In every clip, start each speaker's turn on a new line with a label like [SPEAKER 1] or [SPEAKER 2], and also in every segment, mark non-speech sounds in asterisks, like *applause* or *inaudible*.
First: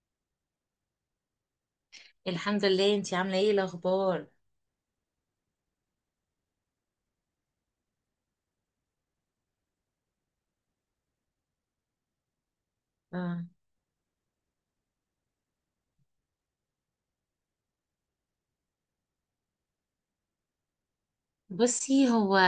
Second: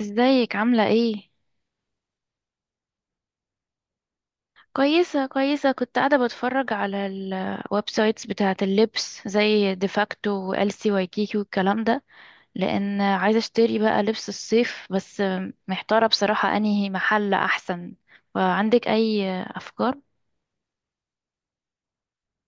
[SPEAKER 1] ازيك عاملة ايه؟
[SPEAKER 2] الحمد لله، انتي عامله ايه الاخبار؟
[SPEAKER 1] كويسة كويسة، كنت قاعدة بتفرج على الويب سايتس بتاعة اللبس زي ديفاكتو والسي وايكيكي والكلام ده. لأن عايزة
[SPEAKER 2] آه.
[SPEAKER 1] اشتري بقى لبس الصيف بس. محتارة بصراحة انهي محل أحسن. فعندك أي أفكار؟
[SPEAKER 2] بصي، هو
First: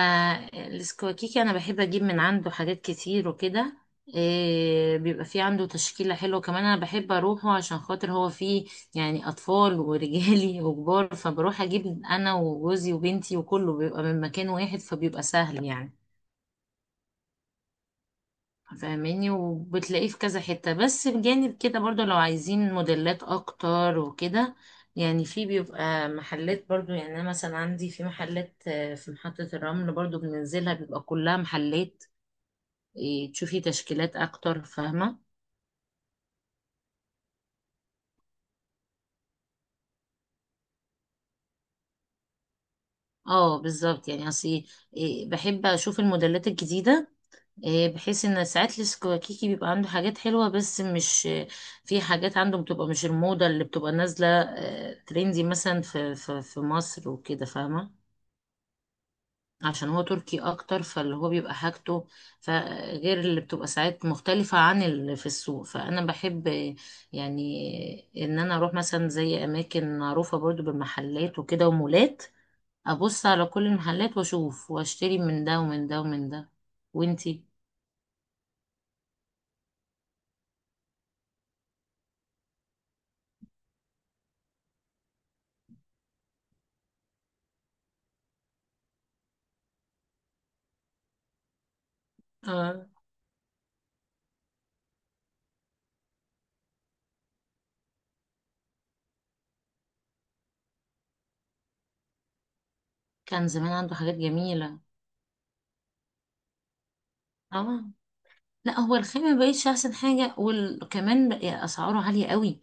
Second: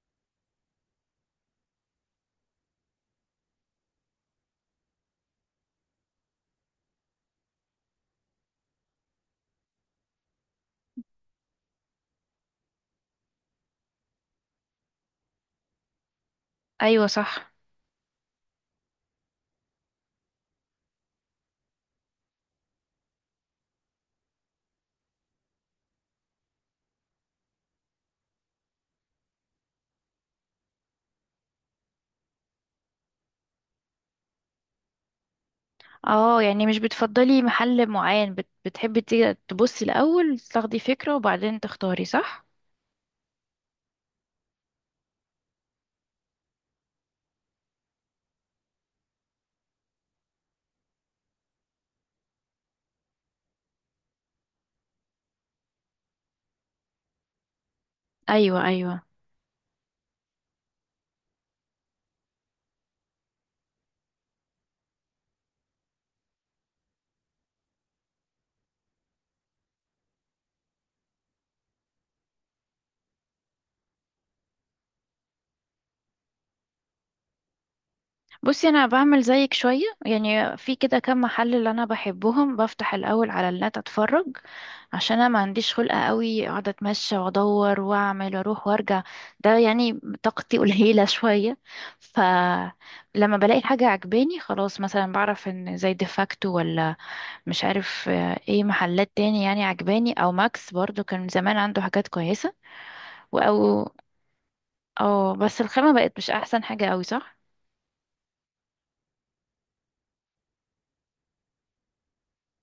[SPEAKER 2] السكواكيكي انا بحب اجيب من عنده حاجات كتير وكده. بيبقى في عنده تشكيله حلوه، كمان انا بحب اروحه عشان خاطر هو فيه يعني اطفال ورجالي *laughs* وكبار، فبروح اجيب انا وجوزي وبنتي وكله بيبقى من مكان واحد، فبيبقى سهل يعني،
[SPEAKER 1] أيوة صح.
[SPEAKER 2] فاهماني؟ وبتلاقيه في كذا حتة. بس بجانب كده برضو، لو عايزين موديلات اكتر وكده يعني، في بيبقى محلات برضو. يعني انا مثلا عندي في محلات في محطة الرمل برضو بننزلها، بيبقى كلها محلات تشوفي تشكيلات اكتر، فاهمة.
[SPEAKER 1] اه، يعني مش بتفضلي محل معين، بتحبي تيجي تبصي الأول تاخدي فكرة وبعدين تختاري صح؟
[SPEAKER 2] اه بالظبط، يعني اصل بحب اشوف الموديلات الجديدة. بحيث ان ساعات السكواكيكي بيبقى عنده حاجات حلوه بس مش، في حاجات عنده بتبقى مش الموضه اللي بتبقى نازله، ترندي مثلا في مصر وكده، فاهمه.
[SPEAKER 1] أيوة أيوة.
[SPEAKER 2] عشان هو تركي اكتر، فاللي هو بيبقى حاجته، فغير اللي بتبقى ساعات مختلفه عن اللي في السوق. فانا بحب ان انا اروح مثلا زي اماكن معروفه برضو بالمحلات وكده ومولات، ابص على كل المحلات واشوف واشتري من ده ومن ده ومن ده. وانتي؟
[SPEAKER 1] بصي، انا بعمل زيك شويه، يعني في كده كام محل اللي انا بحبهم بفتح الاول على النت اتفرج. عشان انا ما عنديش خلقه قوي اقعد اتمشى وادور واعمل واروح وارجع. ده يعني طاقتي *laughs* قليله شويه. فلما بلاقي حاجه عجباني خلاص مثلا بعرف ان زي ديفاكتو ولا مش عارف ايه محلات تاني يعني عجباني، او ماكس برضو كان زمان عنده حاجات كويسه.
[SPEAKER 2] كان زمان
[SPEAKER 1] او
[SPEAKER 2] عنده حاجات جميلة.
[SPEAKER 1] او بس الخامه بقت مش احسن حاجه قوي، صح؟
[SPEAKER 2] اه، لا هو الخامة مبقتش احسن حاجة، وكمان بقى اسعاره عالية قوي.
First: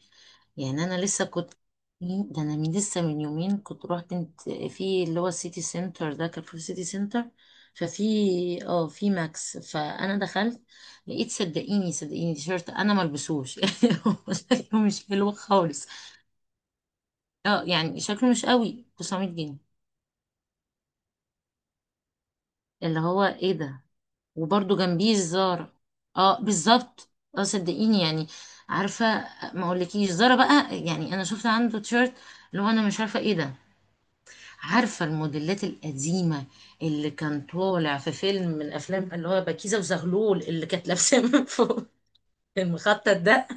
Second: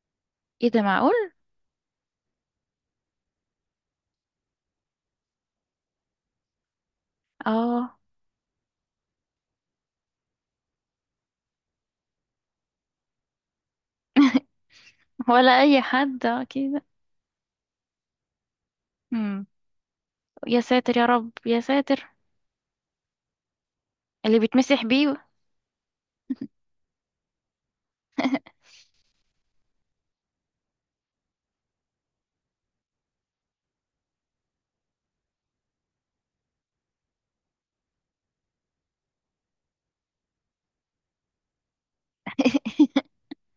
[SPEAKER 1] ايه ده،
[SPEAKER 2] يعني انا
[SPEAKER 1] معقول؟
[SPEAKER 2] لسه كنت، ده انا من لسه من يومين كنت رحت انت في اللي هو السيتي سنتر ده، كان في السيتي سنتر.
[SPEAKER 1] اه
[SPEAKER 2] ففي، اه في ماكس، فانا دخلت لقيت، صدقيني صدقيني تيشيرت انا ملبسوش *laughs* يعني. هو
[SPEAKER 1] *laughs*
[SPEAKER 2] شكله مش حلو
[SPEAKER 1] ولا اي
[SPEAKER 2] خالص.
[SPEAKER 1] حد كده.
[SPEAKER 2] اه يعني شكله مش قوي، 900
[SPEAKER 1] امم
[SPEAKER 2] جنيه
[SPEAKER 1] يا ساتر، يا رب، يا ساتر.
[SPEAKER 2] اللي هو ايه ده؟
[SPEAKER 1] اللي
[SPEAKER 2] وبرضو
[SPEAKER 1] بيتمسح
[SPEAKER 2] جنبيه
[SPEAKER 1] بيه.
[SPEAKER 2] الزارة. اه بالظبط. اه صدقيني يعني. عارفة، ما اقولكيش زارة بقى. يعني انا شفت عنده تيشيرت، اللي هو انا مش عارفة ايه ده. عارفة الموديلات القديمة اللي كان طالع في فيلم من افلام اللي هو بكيزة وزغلول، اللي كانت لابسة من فوق المخطط
[SPEAKER 1] *laughs*
[SPEAKER 2] ده.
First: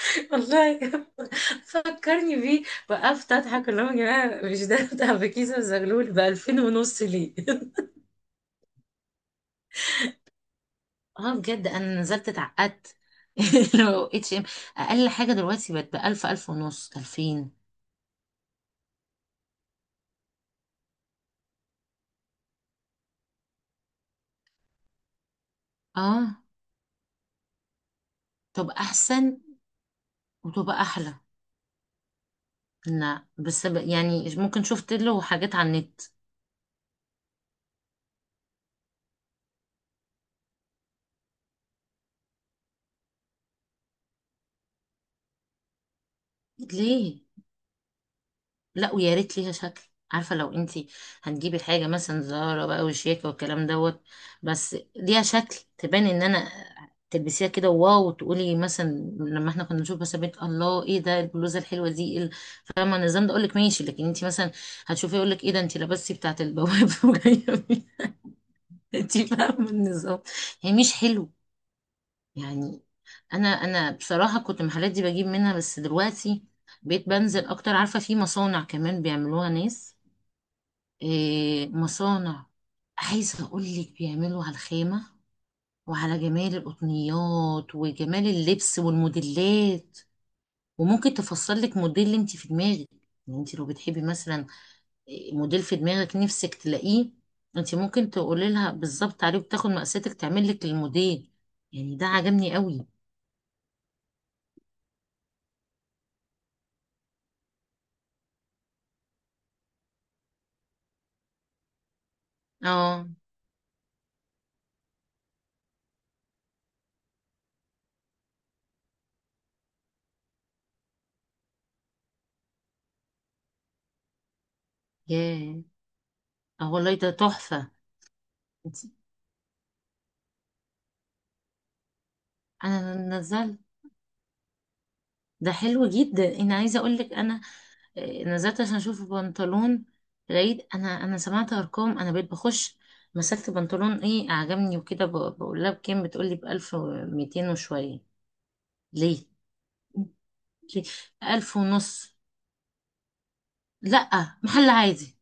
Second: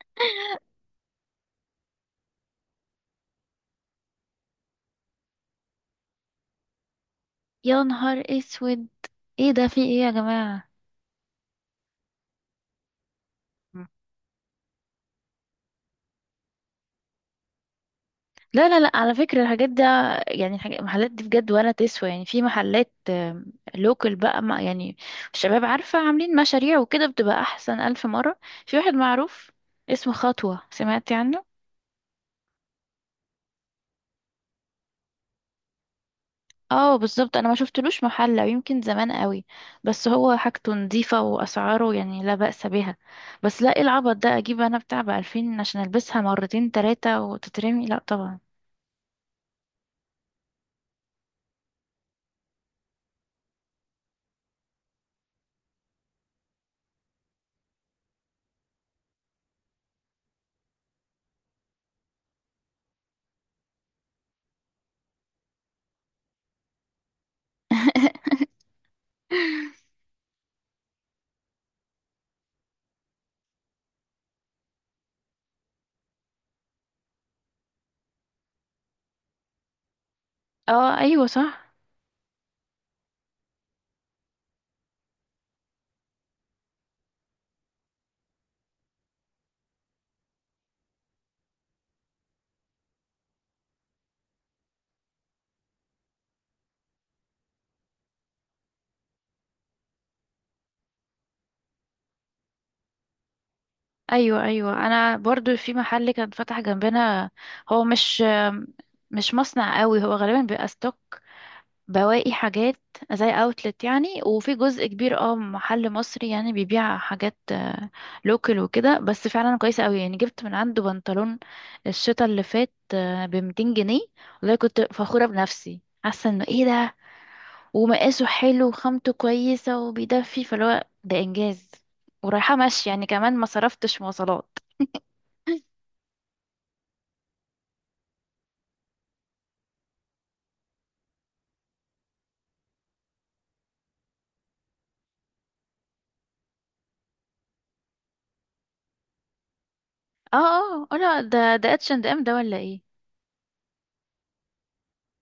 [SPEAKER 2] *laughs* والله فكرني بيه، وقفت اضحك. اللي هو يا جماعة، مش ده بتاع بكيزة وزغلول؟ ب 2000 ونص ليه؟
[SPEAKER 1] يا نهار اسود. ايه ده، في ايه يا جماعة؟
[SPEAKER 2] اه بجد انا نزلت اتعقدت. *laughs*
[SPEAKER 1] مم.
[SPEAKER 2] لو اتش ام، اقل حاجه دلوقتي بقت بألف، ألف ونص، ألفين.
[SPEAKER 1] لا لا لا، على فكرة الحاجات ده، يعني الحاجات المحلات دي بجد ولا تسوى، يعني في محلات لوكال بقى، ما يعني الشباب عارفة عاملين
[SPEAKER 2] اه
[SPEAKER 1] مشاريع وكده بتبقى أحسن ألف مرة. في
[SPEAKER 2] تبقى
[SPEAKER 1] واحد
[SPEAKER 2] احسن،
[SPEAKER 1] معروف اسمه خطوة،
[SPEAKER 2] وتبقى
[SPEAKER 1] سمعتي
[SPEAKER 2] احلى.
[SPEAKER 1] عنه؟
[SPEAKER 2] لا بس يعني ممكن شفت له حاجات على النت.
[SPEAKER 1] اه بالظبط، انا ما شفتلوش محل او يمكن زمان قوي. بس هو حاجته نظيفة واسعاره يعني لا بأس بها. بس لا، ايه العبط ده، اجيب انا بتاع ب2000 عشان البسها مرتين تلاتة
[SPEAKER 2] ليه؟
[SPEAKER 1] وتترمي؟ لا طبعا.
[SPEAKER 2] لا ويا ريت ليها شكل. عارفه، لو انتي هتجيبي حاجه مثلا زهره بقى وشياكه والكلام دوت، بس ليها شكل تبان ان انا تلبسيها كده واو، وتقولي مثلا، لما احنا كنا نشوف مثلا بنت، الله ايه ده البلوزه الحلوه دي؟ فاهمه النظام ده؟ اقول لك ماشي. لكن انتي مثلا هتشوفي، يقول لك ايه ده انتي لبستي بتاعه البواب *laughs* وجايه بيه.
[SPEAKER 1] *laughs*
[SPEAKER 2] انتي فاهمه النظام، هي مش حلو يعني. انا بصراحه كنت المحلات دي بجيب منها، بس دلوقتي بقيت بنزل اكتر. عارفه، في مصانع كمان بيعملوها ناس،
[SPEAKER 1] اه ايوه صح.
[SPEAKER 2] مصانع. عايزة أقولك، بيعملوا على الخامة وعلى جمال القطنيات وجمال اللبس والموديلات، وممكن تفصلك موديل انت في دماغك. يعني انت لو بتحبي مثلا موديل في دماغك نفسك تلاقيه، انت ممكن تقولي لها بالظبط عليه وتاخد مقاساتك، تعمل لك الموديل. يعني ده عجبني قوي.
[SPEAKER 1] ايوه ايوه، انا برضو في محل كان فتح جنبنا. هو مش مصنع قوي، هو غالبا بيبقى ستوك، بواقي حاجات،
[SPEAKER 2] اه.
[SPEAKER 1] زي اوتلت يعني. وفي جزء كبير محل مصري يعني بيبيع حاجات لوكال وكده، بس فعلا كويسه قوي، يعني جبت من عنده بنطلون الشتا اللي فات ب 200 جنيه. والله كنت فخوره
[SPEAKER 2] ياه،
[SPEAKER 1] بنفسي، حاسه انه ايه
[SPEAKER 2] اه
[SPEAKER 1] ده.
[SPEAKER 2] والله ده تحفة.
[SPEAKER 1] ومقاسه حلو
[SPEAKER 2] انت-
[SPEAKER 1] وخامته كويسه وبيدفي، فاللي هو ده انجاز. ورايحه مشي
[SPEAKER 2] انا
[SPEAKER 1] يعني كمان ما
[SPEAKER 2] نزلت،
[SPEAKER 1] صرفتش مواصلات.
[SPEAKER 2] ده
[SPEAKER 1] *laughs*
[SPEAKER 2] حلو جدا، انا عايزة اقولك انا نزلت عشان اشوف بنطلون. لقيت، انا سمعت ارقام انا بقيت بخش. مسكت بنطلون ايه عجبني وكده، بقول لها بكام؟ بتقولي بألف وميتين وشوية. ليه؟
[SPEAKER 1] اه
[SPEAKER 2] ليه؟
[SPEAKER 1] اه لا، ده
[SPEAKER 2] ألف
[SPEAKER 1] ده اتش اند
[SPEAKER 2] ونص؟
[SPEAKER 1] ام، ده ولا ايه؟
[SPEAKER 2] لأ محل عادي.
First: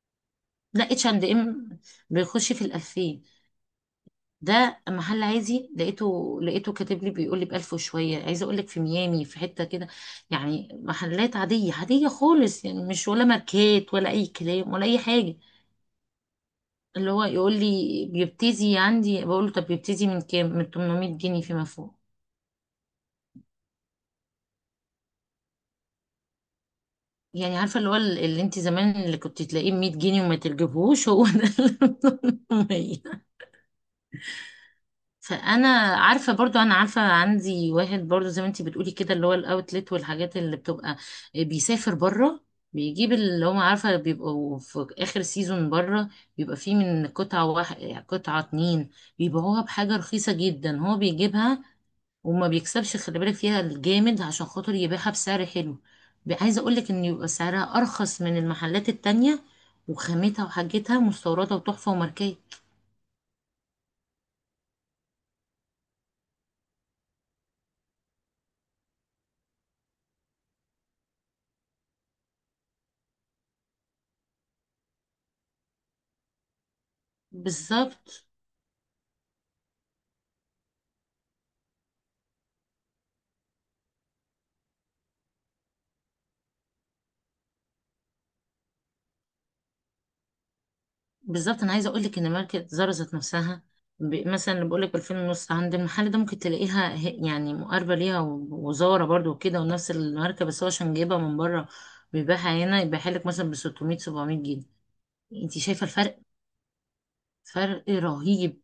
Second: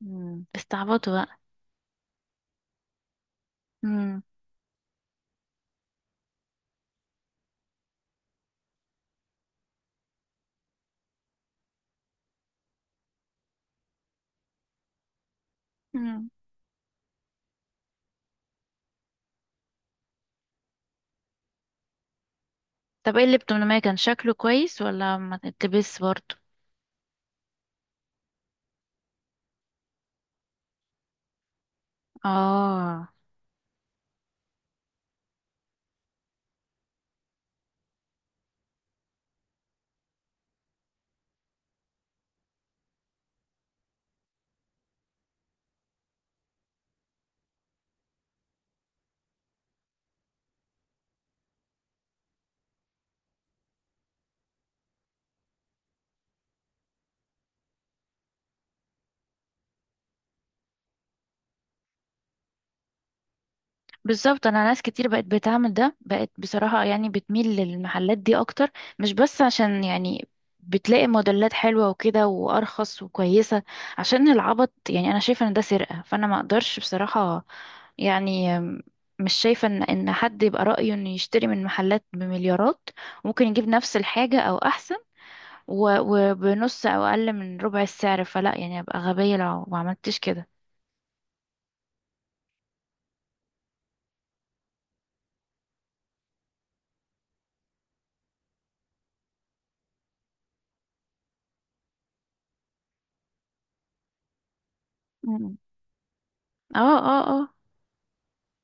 [SPEAKER 2] لا اتش
[SPEAKER 1] استعبطوا
[SPEAKER 2] اند
[SPEAKER 1] بقى.
[SPEAKER 2] ام بيخش في الألفين، ده محل عادي. لقيته كاتب لي، بيقول لي بألف وشوية. عايزة أقول لك، في ميامي في حتة كده، يعني محلات عادية عادية خالص، يعني مش ولا ماركات ولا أي كلام ولا أي حاجة،
[SPEAKER 1] مم.
[SPEAKER 2] اللي هو يقول لي بيبتدي عندي. بقول له طب بيبتدي من كام؟ من 800 جنيه فيما فوق.
[SPEAKER 1] طب، ايه اللي بتمنى؟ كان شكله كويس ولا ما تلبس برضه؟
[SPEAKER 2] يعني عارفه اللي هو اللي انت زمان اللي كنت تلاقيه ب 100 جنيه وما تجيبهوش، هو ده اللي *laughs* ب 800.
[SPEAKER 1] اه
[SPEAKER 2] فانا عارفه برضو، انا عارفه عندي واحد برضو زي ما انت بتقولي كده، اللي هو الاوتلت، والحاجات اللي بتبقى، بيسافر بره، بيجيب اللي هم عارفه بيبقوا في اخر سيزون بره، بيبقى فيه من قطعه واحد، قطعه اتنين، بيبيعوها بحاجه رخيصه جدا. هو بيجيبها وما بيكسبش، خلي بالك فيها، الجامد، عشان خاطر يبيعها بسعر حلو. عايزه اقول لك ان يبقى سعرها ارخص من المحلات التانية، وخامتها وحاجتها مستورده وتحفه وماركات.
[SPEAKER 1] بالظبط، انا ناس كتير بقت بتعمل ده، بقت بصراحة يعني بتميل للمحلات دي اكتر. مش بس عشان يعني بتلاقي موديلات حلوة وكده وارخص وكويسة، عشان العبط يعني. انا شايفة ان ده سرقة، فانا ما اقدرش بصراحة
[SPEAKER 2] بالظبط.
[SPEAKER 1] يعني. مش شايفة ان حد يبقى رأيه انه يشتري من محلات بمليارات، ممكن يجيب نفس الحاجة او احسن، وبنص او اقل من ربع السعر. فلا يعني، ابقى غبية لو ما عملتش كده.
[SPEAKER 2] بالظبط، انا عايزه اقول لك ان ماركه زارا ذات نفسها، مثلا اللي بقول لك ب 2000 ونص عند المحل ده، ممكن تلاقيها يعني مقاربه ليها، وزاره برضو وكده، ونفس الماركه. بس هو عشان جايبها من بره، بيبيعها هنا، يبيعها لك مثلا ب 600 700 جنيه.
[SPEAKER 1] مم.
[SPEAKER 2] انت شايفه الفرق؟
[SPEAKER 1] اه اه اه.
[SPEAKER 2] فرق رهيب.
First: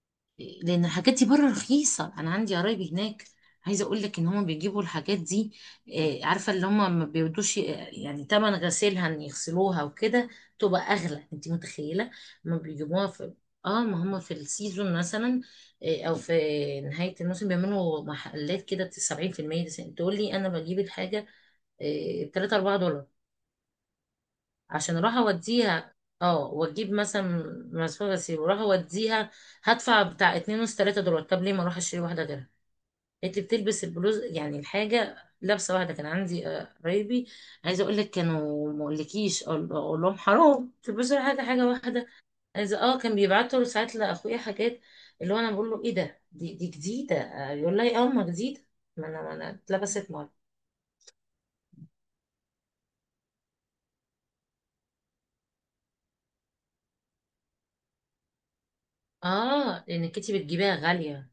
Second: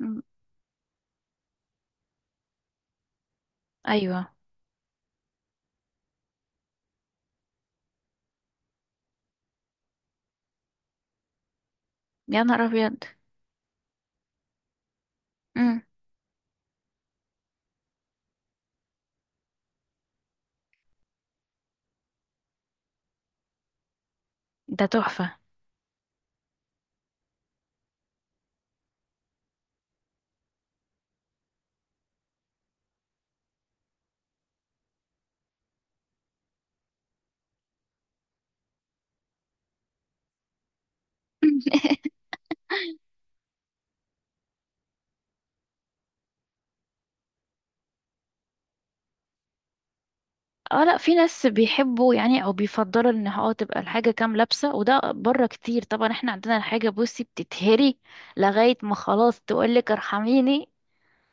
[SPEAKER 1] مم.
[SPEAKER 2] لان الحاجات دي بره رخيصه. انا عندي قرايبي هناك، عايزه اقول لك ان
[SPEAKER 1] ايوه.
[SPEAKER 2] هم بيجيبوا الحاجات دي، عارفه اللي هم ما بيودوش، يعني تمن غسيلها، ان يغسلوها وكده تبقى اغلى، انت متخيله؟
[SPEAKER 1] يا
[SPEAKER 2] ما
[SPEAKER 1] نهار ابيض.
[SPEAKER 2] بيجيبوها في، اه ما هم في السيزون مثلا،
[SPEAKER 1] مم.
[SPEAKER 2] او في نهايه الموسم، بيعملوا محلات كده 70%. تقول لي انا بجيب الحاجه 3 4 دولار
[SPEAKER 1] ده
[SPEAKER 2] عشان اروح
[SPEAKER 1] تحفة.
[SPEAKER 2] اوديها. اه واجيب مثلا مسافه غسيل واروح اوديها، هدفع بتاع اتنين ونص تلاتة دولار. طب ليه ما اروح اشتري واحده غيرها؟ انت بتلبس البلوز، يعني الحاجه، لابسه واحده. كان عندي قرايبي، عايزه اقول لك، كانوا ما اقولكيش، أقول لهم حرام تلبسوا حاجه، حاجه
[SPEAKER 1] *clears throat*
[SPEAKER 2] واحده. عايزه اه، كان بيبعتوا ساعات لاخويا حاجات، اللي هو انا بقول له ايه ده؟ دي جديده؟ يقول لي اه ما جديده، ما انا اتلبست مره.
[SPEAKER 1] اه لا، في ناس بيحبوا يعني او بيفضلوا ان تبقى الحاجة كام لابسة، وده بره كتير طبعا. احنا عندنا الحاجة بصي بتتهري لغاية ما خلاص
[SPEAKER 2] اه
[SPEAKER 1] تقولك
[SPEAKER 2] لانك انت
[SPEAKER 1] ارحميني.
[SPEAKER 2] بتجيبيها غاليه،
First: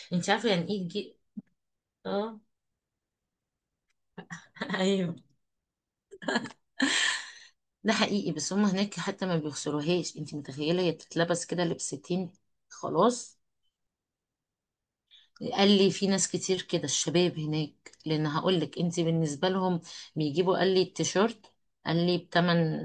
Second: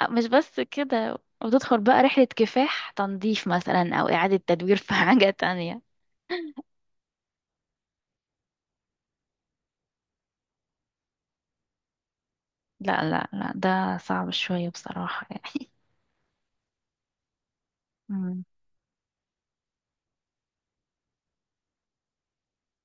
[SPEAKER 1] اه مش
[SPEAKER 2] انت عارفه
[SPEAKER 1] بس
[SPEAKER 2] يعني ايه تجيب.
[SPEAKER 1] كده، وتدخل بقى رحلة
[SPEAKER 2] اه
[SPEAKER 1] كفاح تنظيف مثلا او اعادة
[SPEAKER 2] *laughs*
[SPEAKER 1] تدوير في *laughs*
[SPEAKER 2] ايوه
[SPEAKER 1] حاجة تانية.
[SPEAKER 2] ده حقيقي. بس هم هناك حتى ما بيغسلوهاش، انت متخيله؟ هي بتتلبس كده لبستين
[SPEAKER 1] لا لا
[SPEAKER 2] خلاص.
[SPEAKER 1] لا، ده صعب شوية بصراحة يعني.
[SPEAKER 2] قال لي في ناس كتير كده، الشباب هناك، لان
[SPEAKER 1] مم.
[SPEAKER 2] هقول لك انت بالنسبه لهم، بيجيبوا قال لي التيشيرت، قال لي بتمن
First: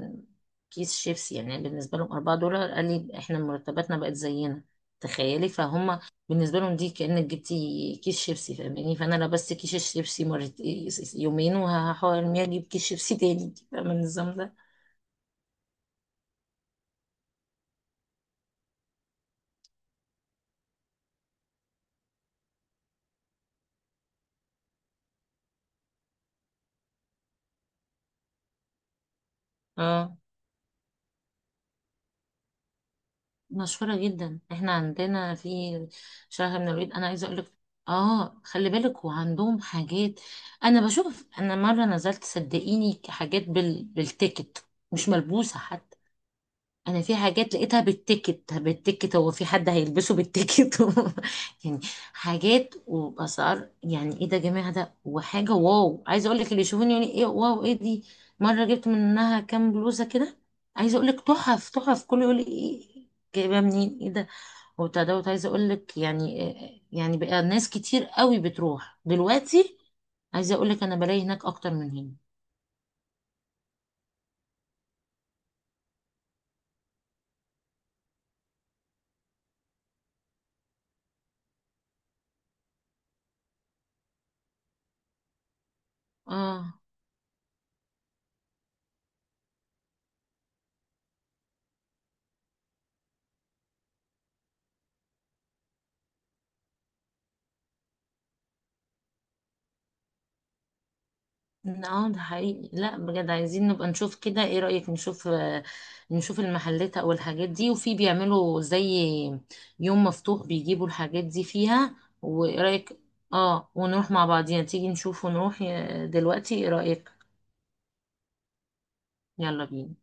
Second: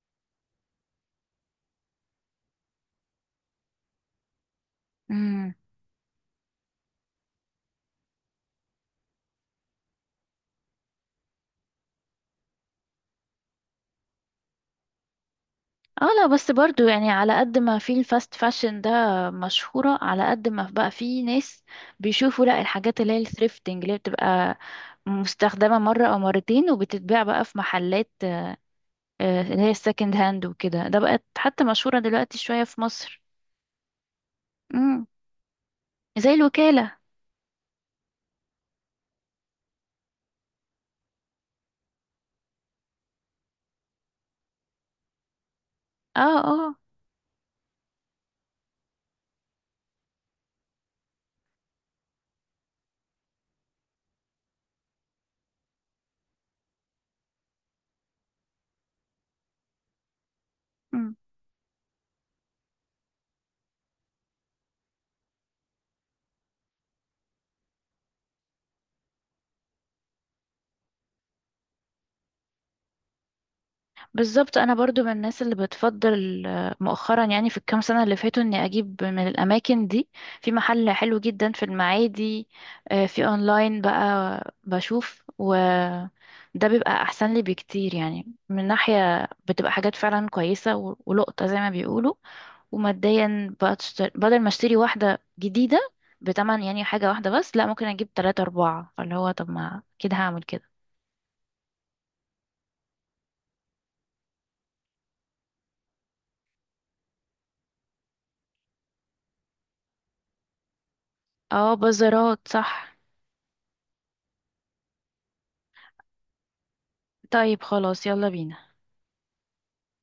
[SPEAKER 2] كيس شيبسي. يعني بالنسبه لهم 4 دولار، قال لي احنا مرتباتنا بقت زينا، تخيلي.
[SPEAKER 1] مم.
[SPEAKER 2] فهم بالنسبه لهم دي كانك جبتي كيس شيبسي، فاهماني؟ فانا لبست كيس الشيبسي مرت يومين، وهحاول ارميه اجيب كيس شيبسي تاني. فاهمه النظام ده؟
[SPEAKER 1] اه لا، بس برضو يعني على قد ما في الفاست فاشن ده مشهورة، على قد ما بقى في ناس بيشوفوا لا، الحاجات اللي هي الثريفتنج، اللي هي بتبقى مستخدمة مرة أو مرتين وبتتباع بقى في محلات، اللي هي السكند
[SPEAKER 2] اه
[SPEAKER 1] هاند وكده، ده بقت حتى مشهورة دلوقتي شوية في مصر.
[SPEAKER 2] مشهورة جدا، احنا
[SPEAKER 1] مم.
[SPEAKER 2] عندنا في
[SPEAKER 1] زي
[SPEAKER 2] شهر من العيد.
[SPEAKER 1] الوكالة.
[SPEAKER 2] انا عايزة اقولك، اه خلي بالك، وعندهم حاجات. انا بشوف، انا مرة نزلت صدقيني حاجات بالتيكت، مش ملبوسة حتى.
[SPEAKER 1] اه
[SPEAKER 2] انا في حاجات لقيتها بالتيكت. بالتيكت، هو في حد هيلبسه بالتيكت؟ *laughs* يعني حاجات وبأسعار، يعني ايه ده يا جماعه؟ ده وحاجه واو، عايزه اقول لك اللي يشوفوني يقول ايه واو، ايه دي؟ مره جبت منها كام بلوزه كده، عايزه اقول
[SPEAKER 1] اه
[SPEAKER 2] لك تحف تحف، كله يقول لي ايه، جايبها منين؟ ايه ده؟ وبتاع دوت، عايزه اقول لك يعني، يعني بقى ناس كتير قوي بتروح دلوقتي. عايزه اقول لك انا بلاقي هناك اكتر من هنا.
[SPEAKER 1] بالظبط، انا برضو من الناس اللي بتفضل مؤخرا يعني في الكام سنه اللي فاتوا اني اجيب من الاماكن دي. في محل حلو جدا في المعادي. في اونلاين بقى بشوف، وده
[SPEAKER 2] اه.
[SPEAKER 1] بيبقى احسن لي بكتير يعني. من ناحيه بتبقى حاجات فعلا كويسه ولقطه زي ما بيقولوا. وماديا بقى تشتري بدل ما اشتري واحده جديده بتمن، يعني حاجه واحده بس لا، ممكن اجيب تلاتة اربعة، فاللي هو طب، ما كده هعمل كده.
[SPEAKER 2] اه ده حقيقي. لا بجد عايزين نبقى نشوف كده، ايه رأيك نشوف نشوف المحلات او الحاجات دي، وفي بيعملوا زي يوم مفتوح بيجيبوا الحاجات دي
[SPEAKER 1] اه
[SPEAKER 2] فيها،
[SPEAKER 1] بازارات
[SPEAKER 2] وايه
[SPEAKER 1] صح.
[SPEAKER 2] رأيك؟ اه، ونروح مع بعضينا. تيجي نشوف ونروح دلوقتي، ايه رأيك؟
[SPEAKER 1] طيب خلاص، يلا بينا.
[SPEAKER 2] يلا بينا.